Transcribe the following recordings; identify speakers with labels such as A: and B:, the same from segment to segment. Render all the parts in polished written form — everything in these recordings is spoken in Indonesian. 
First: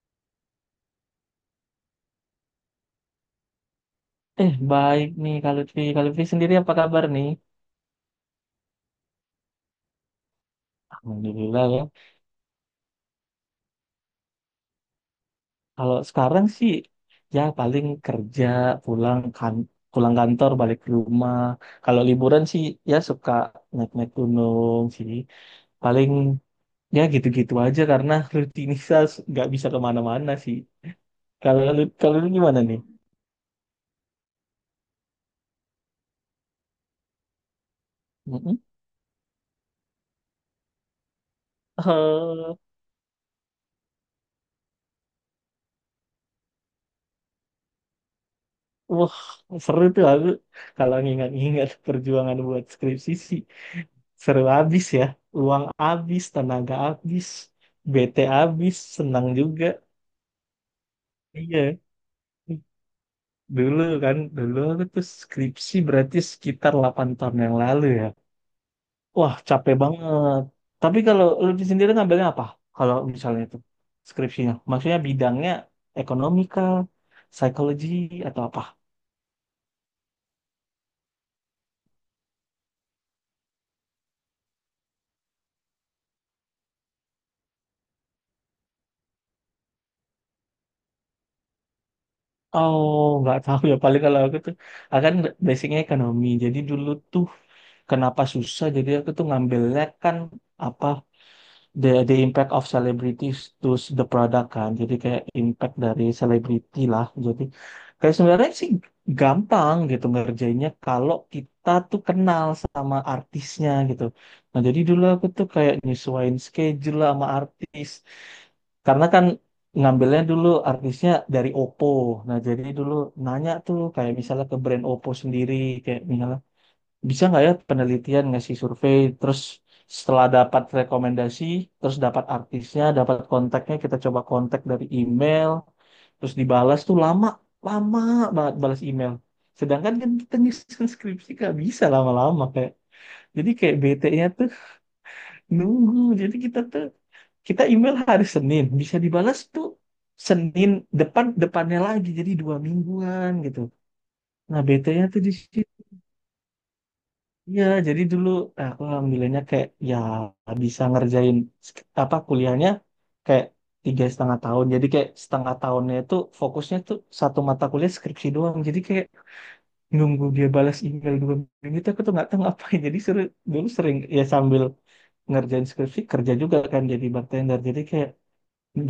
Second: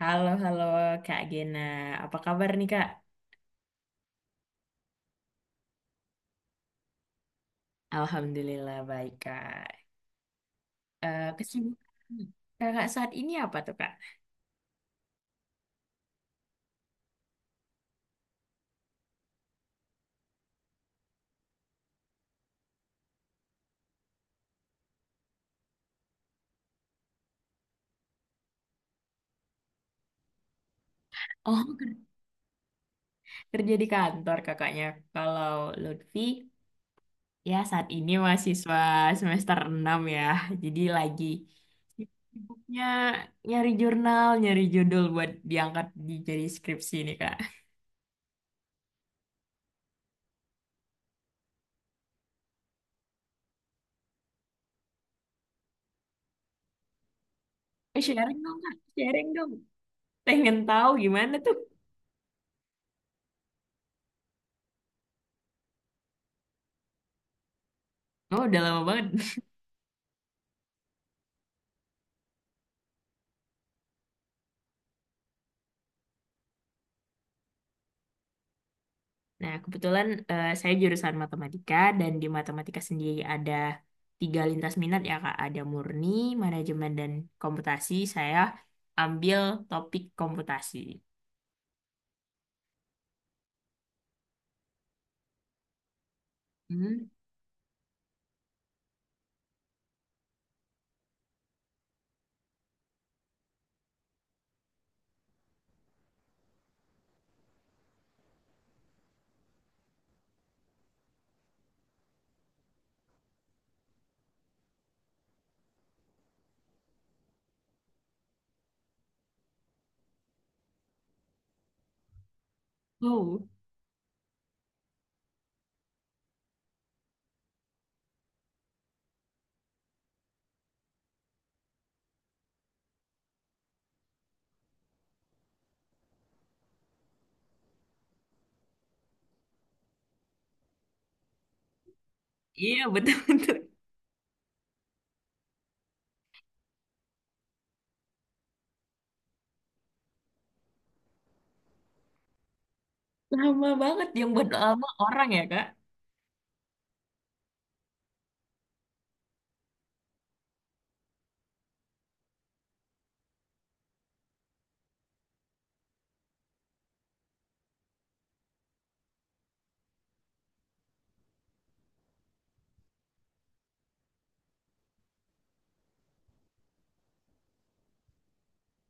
A: Halo, halo Kak Gena. Apa kabar nih Kak?
B: Baik nih kalau Lutfi. Kalau Lutfi sendiri apa kabar nih?
A: Alhamdulillah baik Kak.
B: Alhamdulillah ya.
A: Kesibukan Kakak saat ini apa tuh Kak?
B: Kalau sekarang sih ya paling kerja, pulang kan pulang kantor, balik ke rumah. Kalau liburan sih ya suka naik-naik gunung sih. Paling ya gitu-gitu aja karena rutinitas nggak bisa kemana-mana sih. Kalau
A: Oh,
B: kalau lu gimana nih?
A: kerja di kantor kakaknya. Kalau Lutfi, ya saat ini
B: Mm-mm.
A: mahasiswa semester 6 ya. Jadi lagi
B: Eh,
A: sibuknya nyari jurnal, nyari judul buat diangkat di jadi skripsi nih Kak.
B: wah, seru tuh aku kalau ngingat-ngingat perjuangan buat skripsi sih. Seru abis ya. Uang abis, tenaga abis, BT
A: Sharing dong
B: abis,
A: Kak,
B: senang
A: sharing dong.
B: juga.
A: Pengen tahu gimana tuh?
B: Iya. Dulu aku tuh skripsi berarti sekitar 8 tahun yang lalu ya.
A: Oh, udah lama banget.
B: Wah, capek banget. Tapi kalau lebih sendiri ngambilnya apa? Kalau misalnya itu skripsinya. Maksudnya bidangnya ekonomika, psikologi, atau apa?
A: Nah, kebetulan saya jurusan matematika dan di matematika sendiri ada tiga lintas minat ya Kak. Ada murni, manajemen, dan komputasi. Saya ambil topik komputasi.
B: Oh, nggak tahu ya. Paling kalau aku tuh, akan basicnya ekonomi. Jadi dulu
A: Hmm.
B: tuh kenapa susah? Jadi aku tuh ngambilnya kan apa the impact of celebrities to the product kan. Jadi kayak impact dari selebriti lah. Jadi kayak sebenarnya sih gampang gitu ngerjainnya kalau kita tuh kenal sama artisnya gitu. Nah, jadi dulu aku tuh kayak nyesuaiin schedule lah sama artis. Karena kan ngambilnya dulu artisnya dari Oppo. Nah, jadi dulu
A: Wow.
B: nanya tuh kayak misalnya ke brand Oppo sendiri kayak misalnya bisa nggak ya penelitian ngasih survei terus setelah dapat rekomendasi, terus dapat artisnya, dapat kontaknya, kita coba kontak dari email, terus dibalas tuh lama, lama banget balas email. Sedangkan kan kita nyusun skripsi nggak bisa lama-lama kayak.
A: Iya,
B: Jadi
A: betul-betul.
B: kayak bete-nya tuh nunggu. Jadi kita email hari Senin bisa dibalas tuh Senin depan depannya lagi jadi 2 mingguan gitu.
A: Lama banget yang buat
B: Nah, BT
A: lama
B: tuh
A: orang
B: di
A: ya
B: situ
A: Kak.
B: ya jadi dulu. Nah, aku alhamdulillahnya kayak ya bisa ngerjain apa kuliahnya kayak 3,5 tahun jadi kayak setengah tahunnya itu fokusnya tuh satu mata kuliah skripsi doang jadi kayak nunggu dia balas email 2 minggu itu aku tuh nggak tahu ngapain jadi seru. Dulu sering ya sambil ngerjain skripsi kerja juga kan jadi bartender jadi kayak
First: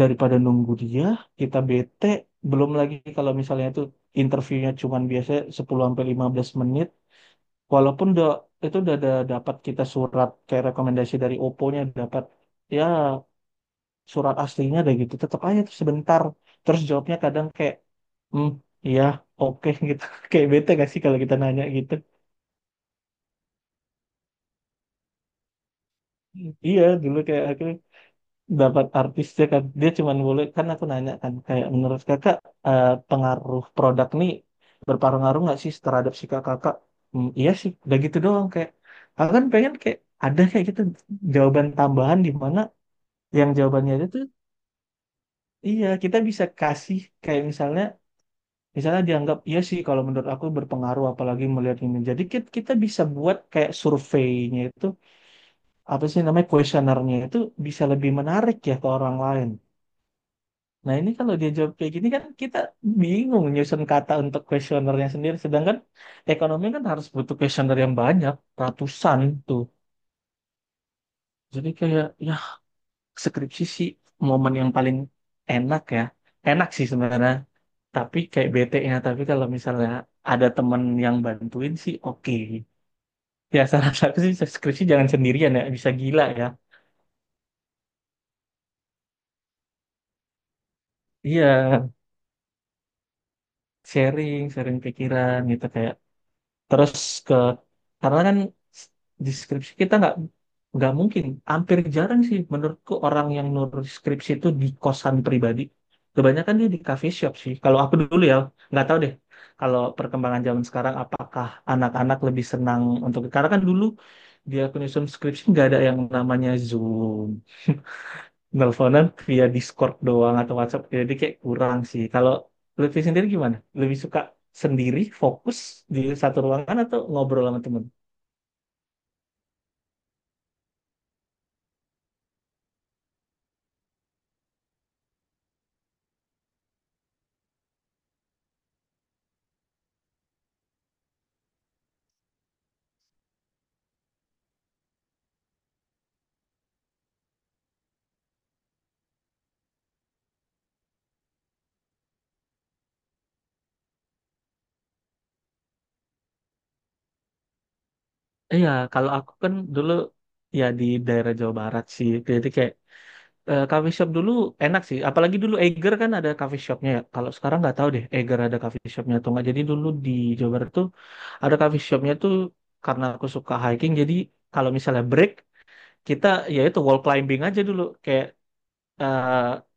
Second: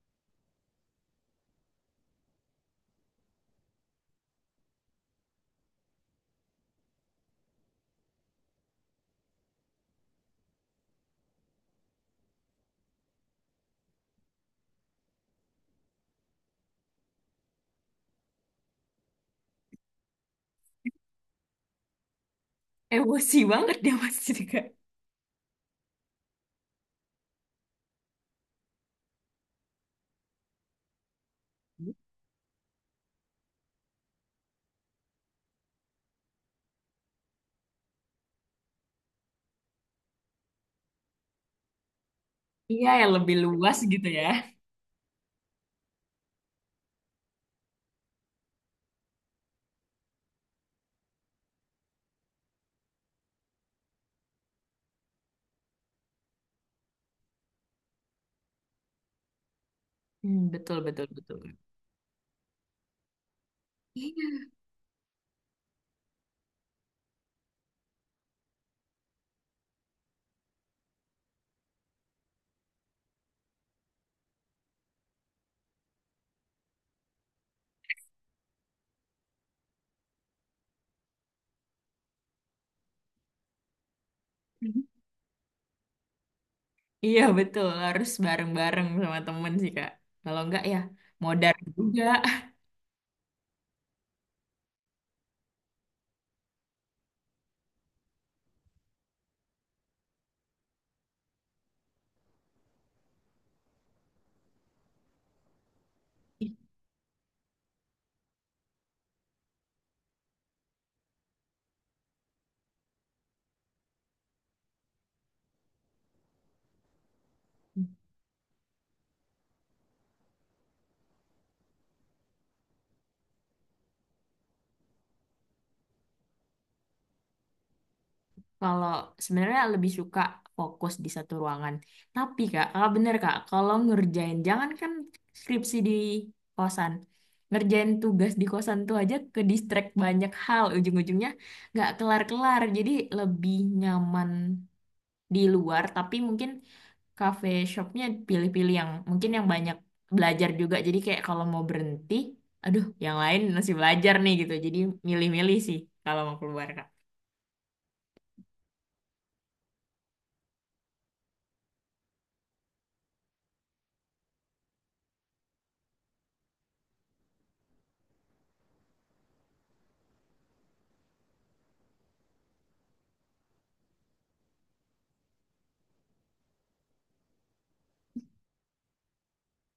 B: daripada nunggu dia kita bete. Belum lagi kalau misalnya itu interviewnya cuman biasanya 10 sampai 15 menit walaupun udah itu udah ada dapat kita surat kayak rekomendasi dari Oppo-nya dapat ya surat aslinya deh gitu tetap aja tuh sebentar. Terus jawabnya kadang kayak hmm ya oke gitu kayak bete gak sih kalau kita nanya gitu.
A: Emosi banget dia pasti Kak.
B: Iya, dulu kayak akhirnya dapat artisnya kan dia cuman boleh kan aku nanya kan kayak menurut kakak, pengaruh produk nih berpengaruh nggak sih terhadap si kakak. Hmm, iya sih udah gitu doang kayak aku kan pengen kayak ada kayak gitu jawaban tambahan di mana
A: Iya, yang lebih
B: yang
A: luas
B: jawabannya itu
A: gitu ya.
B: tuh iya kita bisa kasih kayak misalnya misalnya dianggap iya sih kalau menurut aku berpengaruh apalagi melihat ini jadi kita bisa buat kayak surveinya itu apa sih namanya kuesionernya itu bisa lebih menarik ya ke orang lain.
A: Hmm, betul,
B: Nah,
A: betul,
B: ini kalau dia
A: betul.
B: jawab kayak gini kan kita bingung nyusun kata untuk
A: Iya.
B: kuesionernya sendiri. Sedangkan ekonomi kan harus butuh kuesioner yang banyak, ratusan tuh. Jadi kayak, ya skripsi sih momen yang paling enak ya. Enak sih sebenarnya, tapi kayak bete-nya. Tapi kalau misalnya ada temen yang bantuin sih oke. Ya, salah satu sih skripsi jangan sendirian ya, bisa gila ya.
A: Iya, betul. Harus bareng-bareng sama temen sih Kak. Kalau enggak ya modar
B: Iya,
A: juga.
B: sharing, sharing pikiran gitu kayak terus ke karena kan di skripsi kita nggak mungkin hampir jarang sih menurutku orang yang nulis skripsi itu di kosan pribadi kebanyakan dia di cafe shop sih kalau aku dulu ya. Nggak tahu deh kalau perkembangan zaman sekarang apakah anak-anak lebih senang untuk karena kan dulu aku nyusun skripsi nggak ada yang namanya Zoom nelponan via Discord doang atau WhatsApp jadi kayak kurang sih kalau Lutfi sendiri gimana lebih suka sendiri fokus di satu ruangan atau ngobrol sama temen.
A: Kalau sebenarnya lebih suka fokus di satu ruangan. Tapi Kak, kalau bener Kak, kalau ngerjain jangan kan skripsi di kosan. Ngerjain tugas di kosan tuh aja ke distract banyak hal ujung-ujungnya nggak kelar-kelar. Jadi lebih nyaman di luar, tapi mungkin cafe shopnya pilih-pilih yang mungkin yang banyak belajar juga. Jadi kayak kalau mau berhenti, aduh yang lain masih belajar nih gitu. Jadi milih-milih sih kalau mau keluar Kak.
B: Iya kalau aku kan dulu ya di daerah Jawa Barat sih jadi kayak coffee shop dulu enak sih apalagi dulu Eiger kan ada coffee shopnya ya kalau sekarang nggak tahu deh Eiger ada coffee shopnya atau nggak jadi dulu di Jawa Barat tuh ada coffee shopnya tuh karena aku suka hiking jadi kalau misalnya break kita ya itu wall climbing aja dulu kayak eh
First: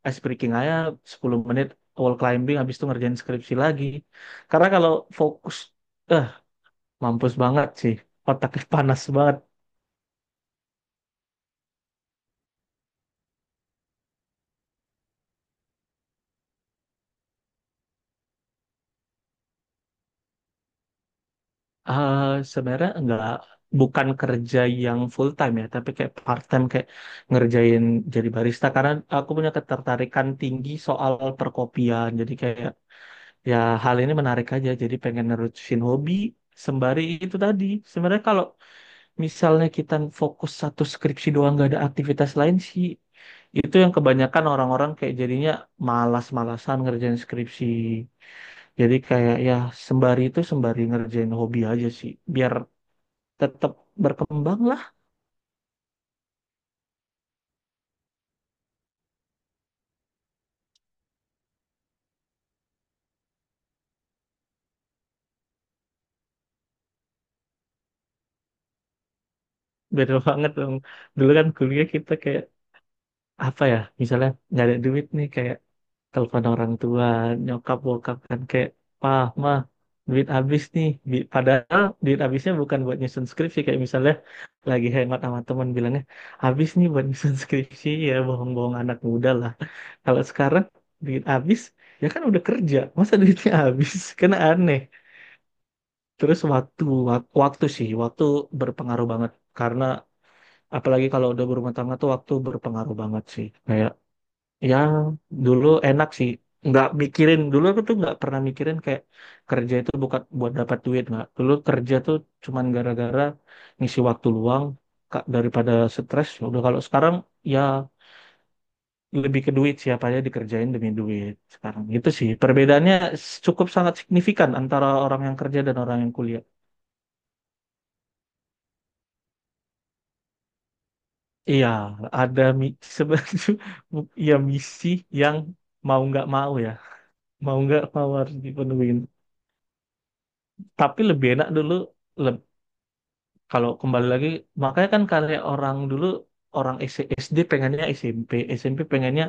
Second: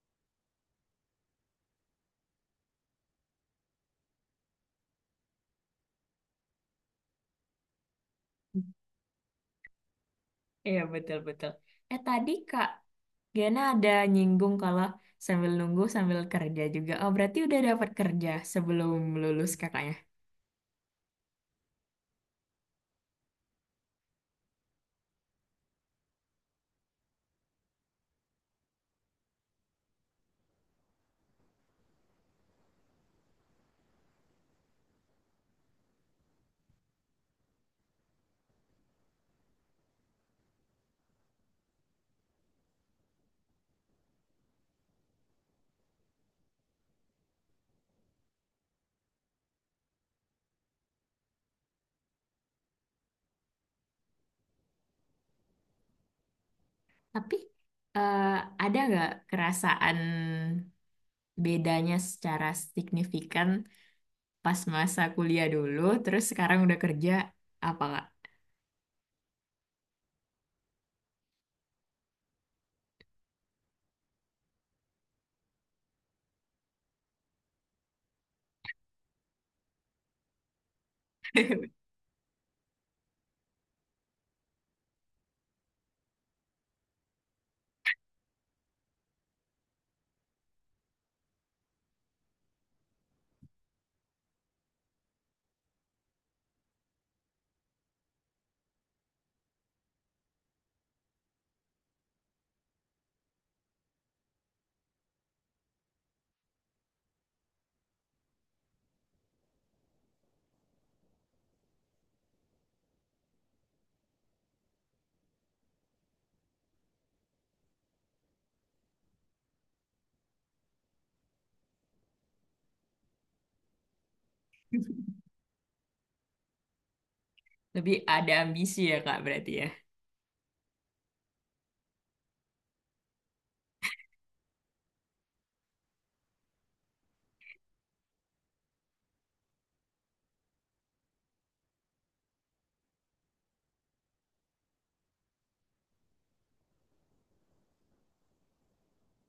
B: ice breaking aja 10 menit wall climbing habis itu ngerjain skripsi lagi. Karena kalau fokus eh mampus banget sih. Otaknya panas banget.
A: Iya, betul-betul. Tadi Kak Gena ada nyinggung kalau sambil nunggu sambil kerja juga. Oh, berarti udah dapat kerja sebelum lulus kakaknya.
B: Eh Sebenarnya enggak bukan kerja yang full time ya, tapi kayak part time kayak ngerjain jadi barista karena aku punya ketertarikan tinggi soal perkopian. Jadi kayak ya hal ini menarik aja jadi pengen nerusin hobi sembari itu tadi. Sebenarnya kalau misalnya kita fokus satu skripsi doang nggak ada aktivitas lain sih itu yang kebanyakan orang-orang kayak jadinya malas-malasan ngerjain skripsi jadi kayak ya sembari itu sembari ngerjain hobi aja sih biar tetap berkembang lah.
A: Tapi eh, ada nggak kerasaan bedanya secara signifikan pas masa kuliah dulu, terus sekarang udah kerja, apa Kak?
B: Beda banget dong dulu kan kuliah kita kayak apa ya misalnya nggak ada duit nih kayak telepon orang tua nyokap bokap kan kayak pah mah duit habis nih padahal duit habisnya bukan buat nyusun skripsi kayak misalnya lagi hemat sama teman bilangnya habis nih buat nyusun skripsi ya bohong-bohong anak muda lah. Kalau sekarang duit habis ya kan udah kerja masa duitnya habis kan aneh. Terus waktu waktu sih waktu berpengaruh banget karena apalagi kalau udah berumah tangga tuh waktu berpengaruh banget sih kayak. Ya, dulu enak sih. Nggak mikirin, dulu aku tuh nggak pernah mikirin kayak kerja itu bukan buat dapat duit, nggak. Dulu kerja tuh cuman gara-gara ngisi waktu luang Kak, daripada stres. Ya udah kalau sekarang ya lebih ke duit siapa aja dikerjain demi duit sekarang, itu sih. Perbedaannya cukup sangat signifikan antara orang yang kerja dan orang yang kuliah.
A: Lebih ada ambisi ya Kak berarti ya?
B: Iya, ada sebenarnya ya misi yang mau nggak mau ya, mau nggak mau harus dipenuhi. Tapi lebih enak dulu leb- kalau kembali lagi makanya kan karya orang dulu orang SD pengennya SMP, SMP pengennya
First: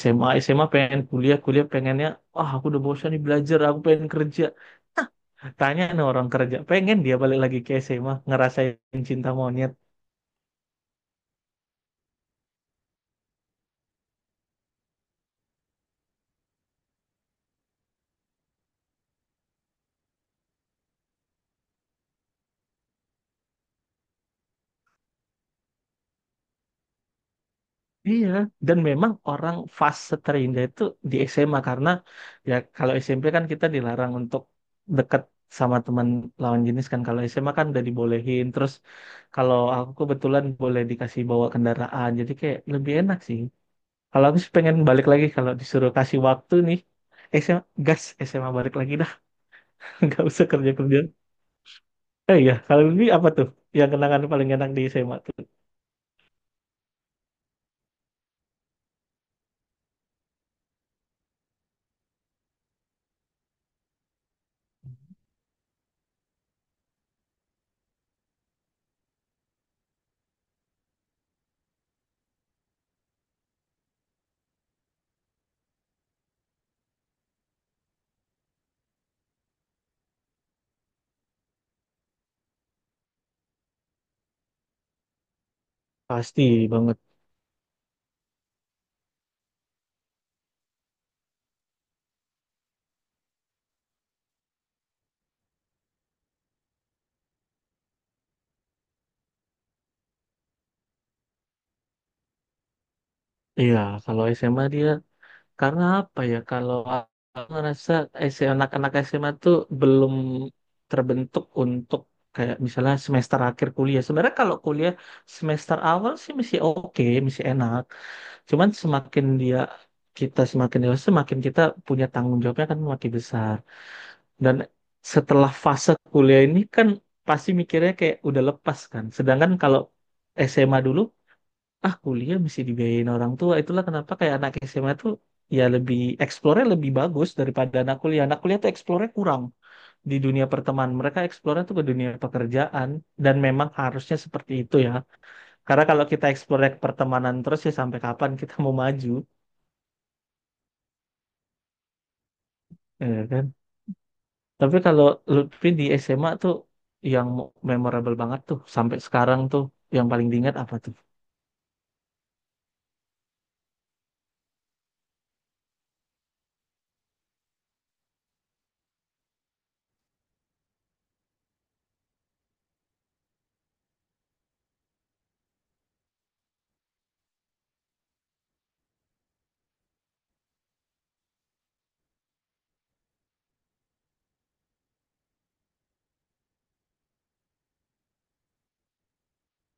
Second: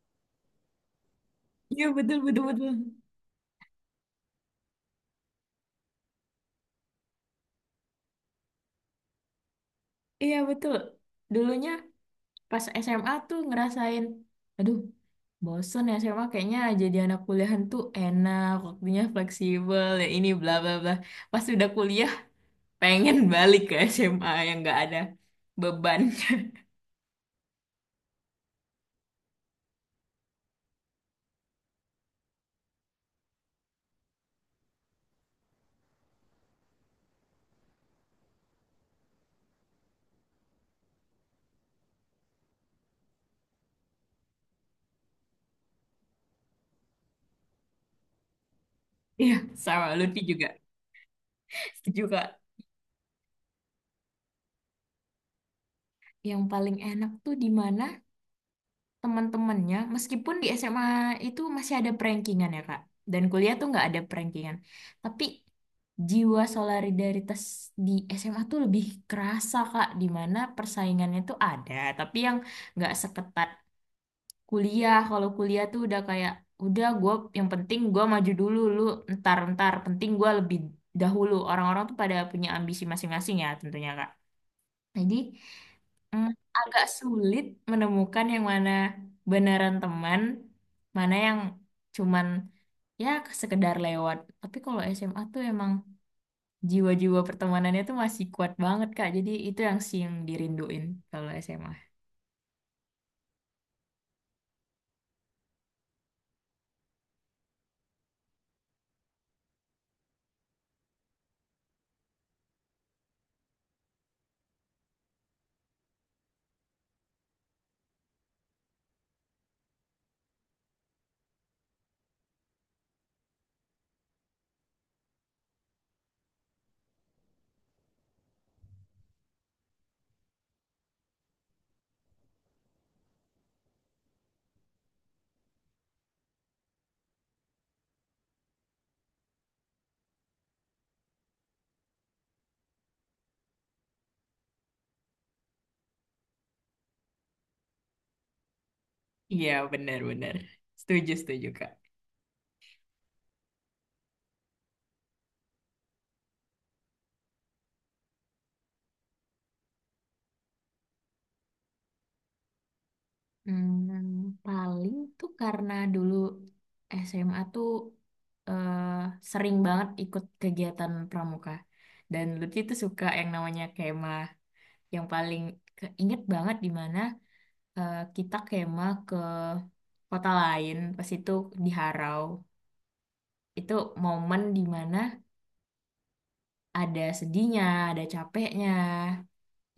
B: SMA, SMA pengen kuliah, kuliah
A: Iya,
B: pengennya,
A: betul-betul. Betul,
B: wah aku
A: betul,
B: udah
A: betul.
B: bosan nih belajar aku pengen kerja. Hah, tanya nih orang kerja pengen dia balik lagi ke SMA ngerasain cinta monyet.
A: Iya, betul. Dulunya pas SMA tuh ngerasain, aduh, bosen ya SMA kayaknya jadi anak kuliahan tuh enak, waktunya fleksibel, ya ini bla bla bla. Pas udah kuliah, pengen balik ke SMA yang nggak ada beban.
B: Iya, dan memang orang fase terindah itu di SMA karena ya kalau SMP kan kita dilarang untuk deket sama teman lawan jenis kan kalau SMA kan udah dibolehin terus kalau aku kebetulan boleh dikasih bawa kendaraan jadi kayak lebih enak sih. Kalau aku sih pengen balik lagi kalau disuruh kasih waktu nih SMA gas SMA balik lagi dah.
A: Iya, sama Lutfi
B: Nggak usah
A: juga.
B: kerja kerja.
A: Setuju, Kak.
B: Iya kalau lebih apa tuh yang kenangan paling enak di SMA tuh
A: Yang paling enak tuh di mana teman-temannya meskipun di SMA itu masih ada prankingan ya Kak, dan kuliah tuh nggak ada prankingan, tapi jiwa solidaritas di SMA tuh lebih kerasa Kak, di mana persaingannya tuh ada tapi yang nggak seketat kuliah. Kalau kuliah tuh udah kayak udah gue, yang penting gue maju dulu, lu ntar, ntar penting gue lebih dahulu. Orang-orang tuh pada punya ambisi masing-masing ya tentunya Kak, jadi hmm,
B: pasti
A: agak
B: banget.
A: sulit menemukan yang mana beneran teman, mana yang cuman ya sekedar lewat. Tapi kalau SMA tuh emang jiwa-jiwa pertemanannya tuh masih kuat banget, Kak. Jadi itu yang sih yang dirinduin kalau SMA.
B: Iya kalau SMA dia, karena apa ya, kalau aku ngerasa S- M anak-anak SMA tuh belum terbentuk untuk kayak misalnya semester akhir kuliah. Sebenarnya kalau kuliah semester awal sih masih oke, masih enak. Cuman semakin kita semakin dewasa, semakin kita punya tanggung jawabnya kan makin besar. Dan setelah fase kuliah ini kan pasti mikirnya kayak udah lepas kan. Sedangkan kalau SMA dulu ah kuliah mesti dibiayain orang tua itulah kenapa kayak anak SMA tuh ya lebih eksplornya lebih bagus daripada anak kuliah, anak kuliah tuh eksplornya kurang di dunia pertemanan mereka eksplornya tuh ke dunia pekerjaan dan memang harusnya seperti itu ya karena kalau kita eksplornya ke pertemanan terus ya sampai kapan kita mau maju.
A: Iya, benar-benar. Setuju, setuju, Kak.
B: Ya kan tapi kalau Lutfi di SMA tuh yang memorable banget tuh sampai sekarang tuh yang paling diingat apa tuh.
A: Hmm, paling tuh karena dulu SMA tuh eh, sering banget ikut kegiatan pramuka. Dan Lutfi tuh suka yang namanya kema. Yang paling keinget banget di mana kita kemah ke kota lain pas itu di Harau. Itu momen di mana ada sedihnya, ada capeknya,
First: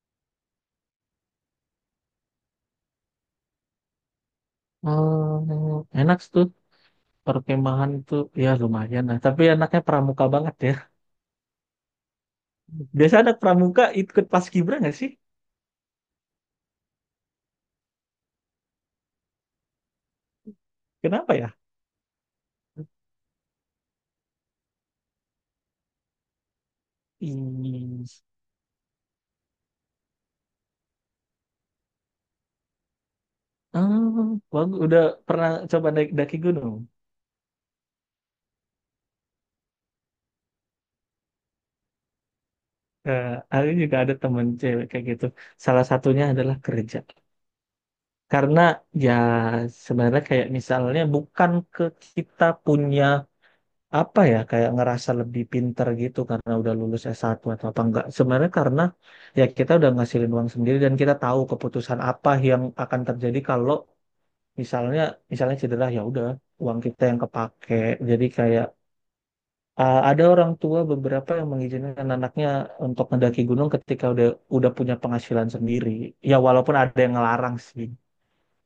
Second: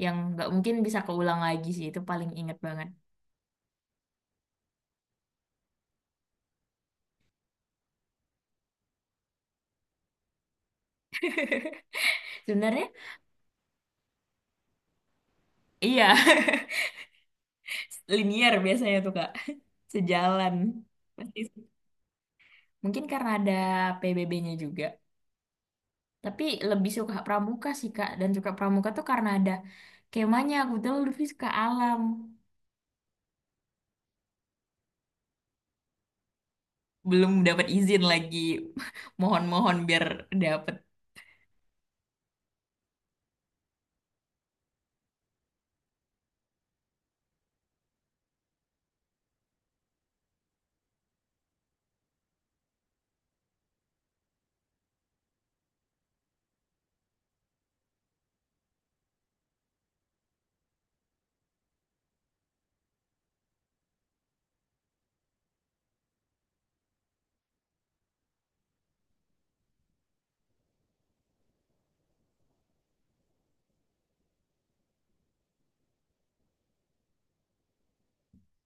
A: yang nggak mungkin bisa keulang lagi sih. Itu paling inget banget.
B: Oh, enak tuh perkemahan tuh ya lumayan lah tapi anaknya pramuka banget ya.
A: Sebenarnya
B: Biasa anak pramuka ikut paskibra nggak sih?
A: iya. Linear biasanya tuh kak, sejalan
B: Kenapa
A: pasti
B: ya?
A: sih. Mungkin karena ada PBB-nya juga, tapi lebih suka
B: Ih.
A: pramuka sih kak, dan suka pramuka tuh karena ada kemahnya. Aku tuh lebih suka alam.
B: Oh, bagus. Udah pernah coba naik daki gunung?
A: Belum dapat izin lagi. Mohon-mohon biar dapat.
B: Eh, aku juga ada temen cewek kayak gitu. Salah satunya adalah kerja. Karena ya sebenarnya kayak misalnya bukan ke kita punya apa ya kayak ngerasa lebih pinter gitu karena udah lulus S1 atau apa enggak. Sebenarnya karena ya kita udah ngasilin uang sendiri dan kita tahu keputusan apa yang akan terjadi kalau misalnya misalnya cedera ya udah uang kita yang kepake jadi kayak ada orang tua beberapa yang mengizinkan anaknya untuk mendaki gunung ketika udah punya penghasilan sendiri ya walaupun ada yang ngelarang sih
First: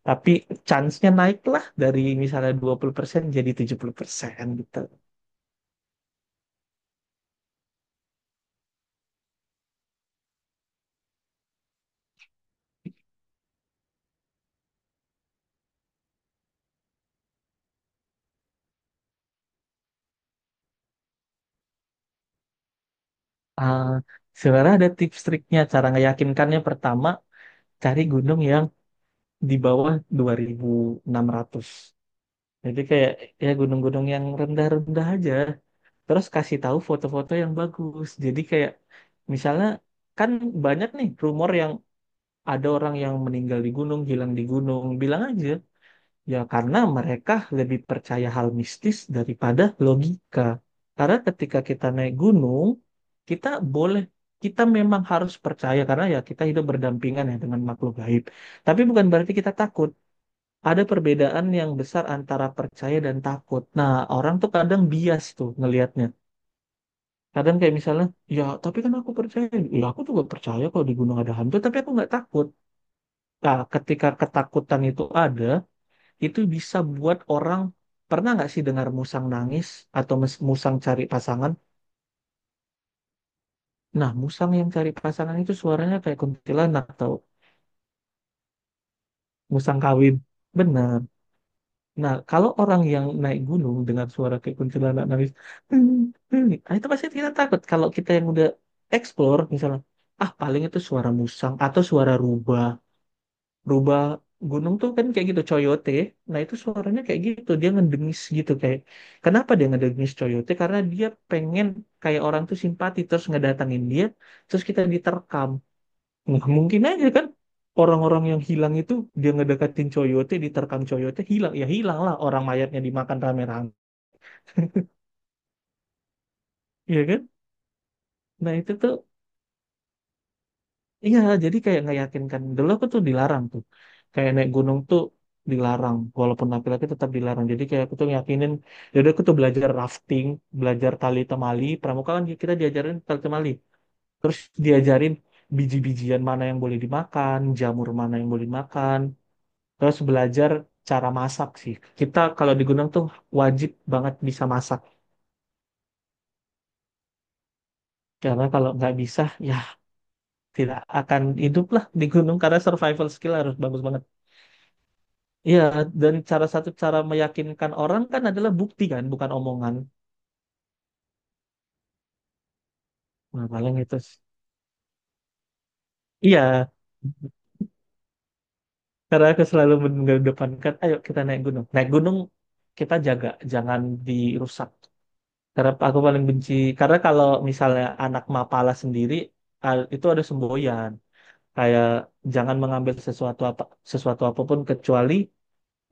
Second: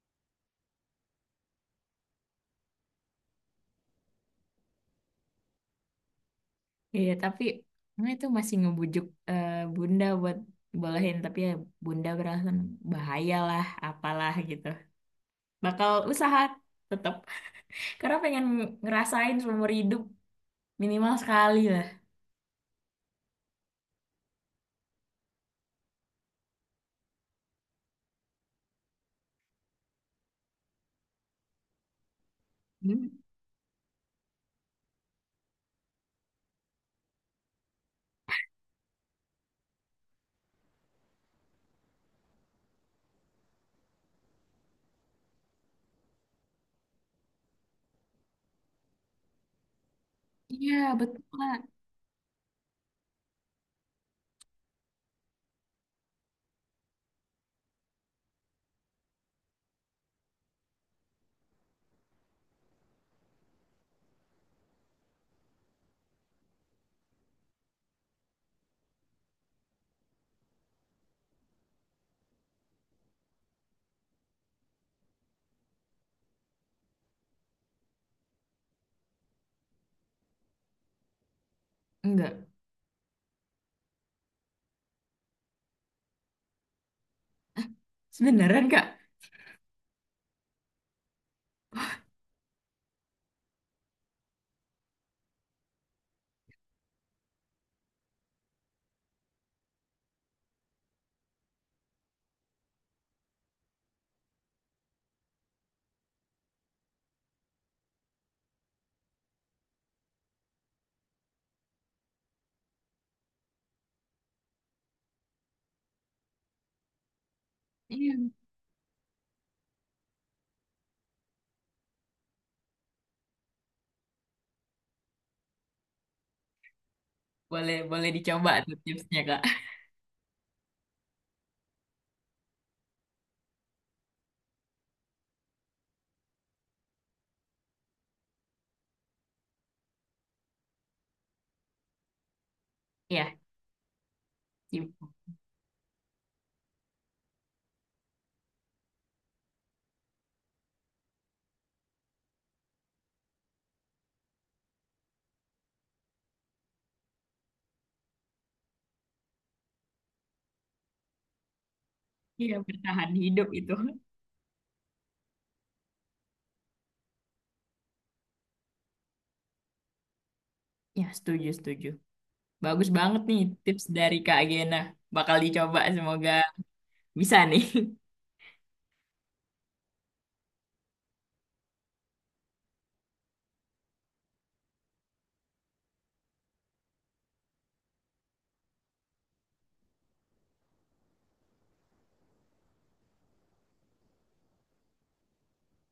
B: tapi chance-nya naik lah dari misalnya 20% jadi 70% gitu.
A: Iya, tapi nah itu masih ngebujuk bunda buat bolehin, tapi ya bunda beralasan bahaya lah apalah gitu. Bakal usaha tetap, karena pengen ngerasain seumur hidup minimal sekali lah.
B: Uh, Sebenarnya ada tips triknya cara ngeyakinkannya pertama cari gunung yang di bawah 2.600 jadi
A: Hmm,
B: kayak ya gunung-gunung yang rendah-rendah aja terus kasih tahu foto-foto yang bagus. Jadi kayak misalnya kan banyak nih rumor yang ada orang yang meninggal di gunung, hilang di gunung. Bilang aja ya karena mereka lebih percaya hal mistis daripada logika.
A: iya
B: Karena
A: betul
B: ketika
A: kak.
B: kita naik gunung, kita boleh kita memang harus percaya karena ya kita hidup berdampingan ya dengan makhluk gaib. Tapi bukan berarti kita takut. Ada perbedaan yang besar antara percaya dan takut. Nah, orang tuh kadang bias tuh ngelihatnya kadang kayak misalnya ya tapi kan aku percaya ya aku juga percaya kalau di gunung ada hantu tapi aku nggak takut. Nah ketika ketakutan itu ada itu bisa buat orang pernah nggak sih dengar musang nangis atau musang cari pasangan.
A: Enggak.
B: Nah musang yang cari pasangan itu suaranya kayak kuntilanak atau
A: Sebeneran kak.
B: musang kawin benar. Nah kalau orang yang naik gunung dengan suara kayak kuntilanak nangis nah itu pasti kita takut kalau kita yang udah explore misalnya ah paling itu suara musang atau suara rubah berubah gunung tuh kan kayak gitu coyote. Nah itu suaranya kayak gitu dia ngedengis gitu kayak kenapa dia ngedengis coyote karena dia pengen kayak orang tuh simpati terus ngedatangin dia terus kita diterkam. Nah, mungkin aja kan
A: Iya,
B: orang-orang yang hilang itu dia ngedekatin coyote diterkam coyote hilang ya hilang lah orang mayatnya dimakan rame-rame. Iya kan
A: boleh boleh dicoba
B: nah itu
A: tuh
B: tuh.
A: tipsnya kak.
B: Iya, jadi kayak nggak yakinkan. Dulu aku tuh dilarang tuh. Kayak naik gunung tuh dilarang. Walaupun laki-laki tetap dilarang. Jadi kayak aku tuh yakinin. Jadi aku tuh belajar rafting, belajar tali temali. Pramuka kan kita diajarin tali
A: Iya,
B: temali. Terus
A: sibuk.
B: diajarin biji-bijian mana yang boleh dimakan, jamur mana yang boleh dimakan. Terus belajar cara masak sih. Kita kalau di gunung tuh wajib banget bisa masak. Karena kalau nggak bisa, ya tidak akan hidup lah di gunung.
A: Iya,
B: Karena survival
A: bertahan
B: skill
A: hidup
B: harus
A: itu.
B: bagus banget. Iya, dan cara satu cara meyakinkan orang kan adalah bukti kan, bukan omongan.
A: Ya, setuju, setuju. Bagus banget nih
B: Nah, paling
A: tips
B: itu.
A: dari Kak Gena. Bakal dicoba, semoga
B: Iya,
A: bisa nih.
B: karena aku selalu mengedepankan, ayo kita naik gunung. Naik gunung kita jaga, jangan dirusak. Karena aku paling benci, karena kalau misalnya anak mapala sendiri, itu ada semboyan. Kayak jangan mengambil sesuatu apapun kecuali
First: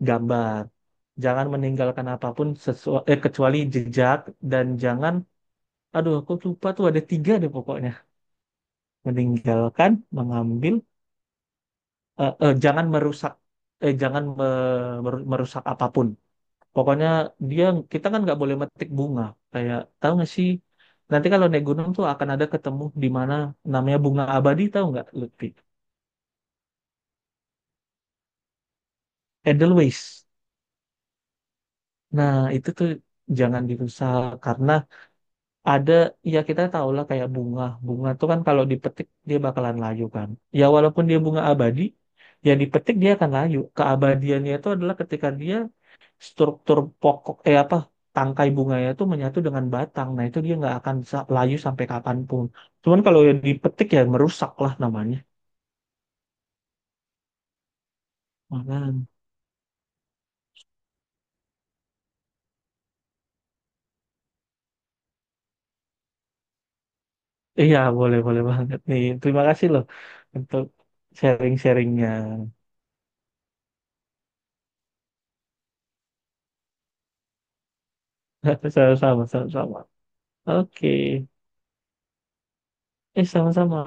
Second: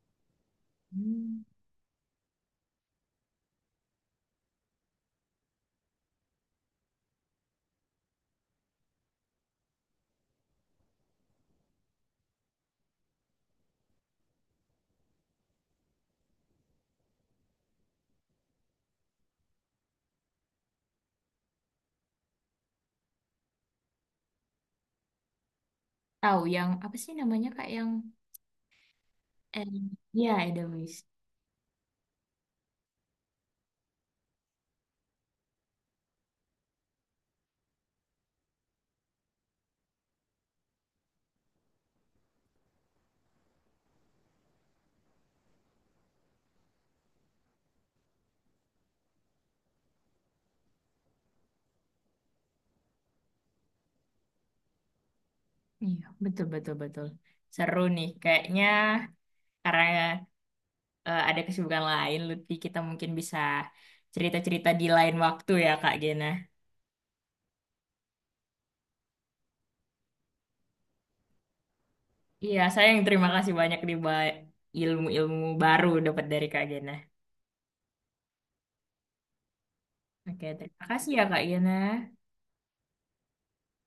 B: gambar.
A: Hmm.
B: Jangan meninggalkan apapun kecuali jejak dan jangan. Aduh, aku lupa tuh ada tiga deh pokoknya. Meninggalkan mengambil jangan merusak jangan merusak apapun pokoknya dia kita kan nggak boleh metik bunga kayak tahu nggak sih nanti kalau naik gunung tuh akan ada ketemu di mana namanya bunga abadi tahu nggak Lutfi.
A: Tahu, yang apa sih namanya Kak yang eh,
B: Edelweiss.
A: ya Edelweiss.
B: Nah itu tuh jangan dirusak karena ada ya kita tahu lah kayak bunga bunga tuh kan kalau dipetik dia bakalan layu kan. Ya walaupun dia bunga abadi ya dipetik dia akan layu keabadiannya itu adalah ketika dia struktur pokok apa tangkai bunganya itu menyatu dengan batang. Nah, itu dia nggak akan bisa layu sampai kapanpun. Cuman kalau yang dipetik ya merusak lah namanya.
A: Iya, betul betul betul. Seru nih kayaknya,
B: Makan.
A: karena ada kesibukan lain Lutfi, kita mungkin bisa cerita-cerita di lain waktu ya Kak Gena.
B: Iya, boleh boleh banget nih. Terima kasih loh untuk sharing-sharingnya.
A: Iya, saya yang terima kasih banyak di ba- ilmu-ilmu baru dapat dari Kak Gena.
B: Sama-sama, sama-sama.
A: Oke, terima
B: Oke.
A: kasih ya Kak Gena.
B: Sama-sama.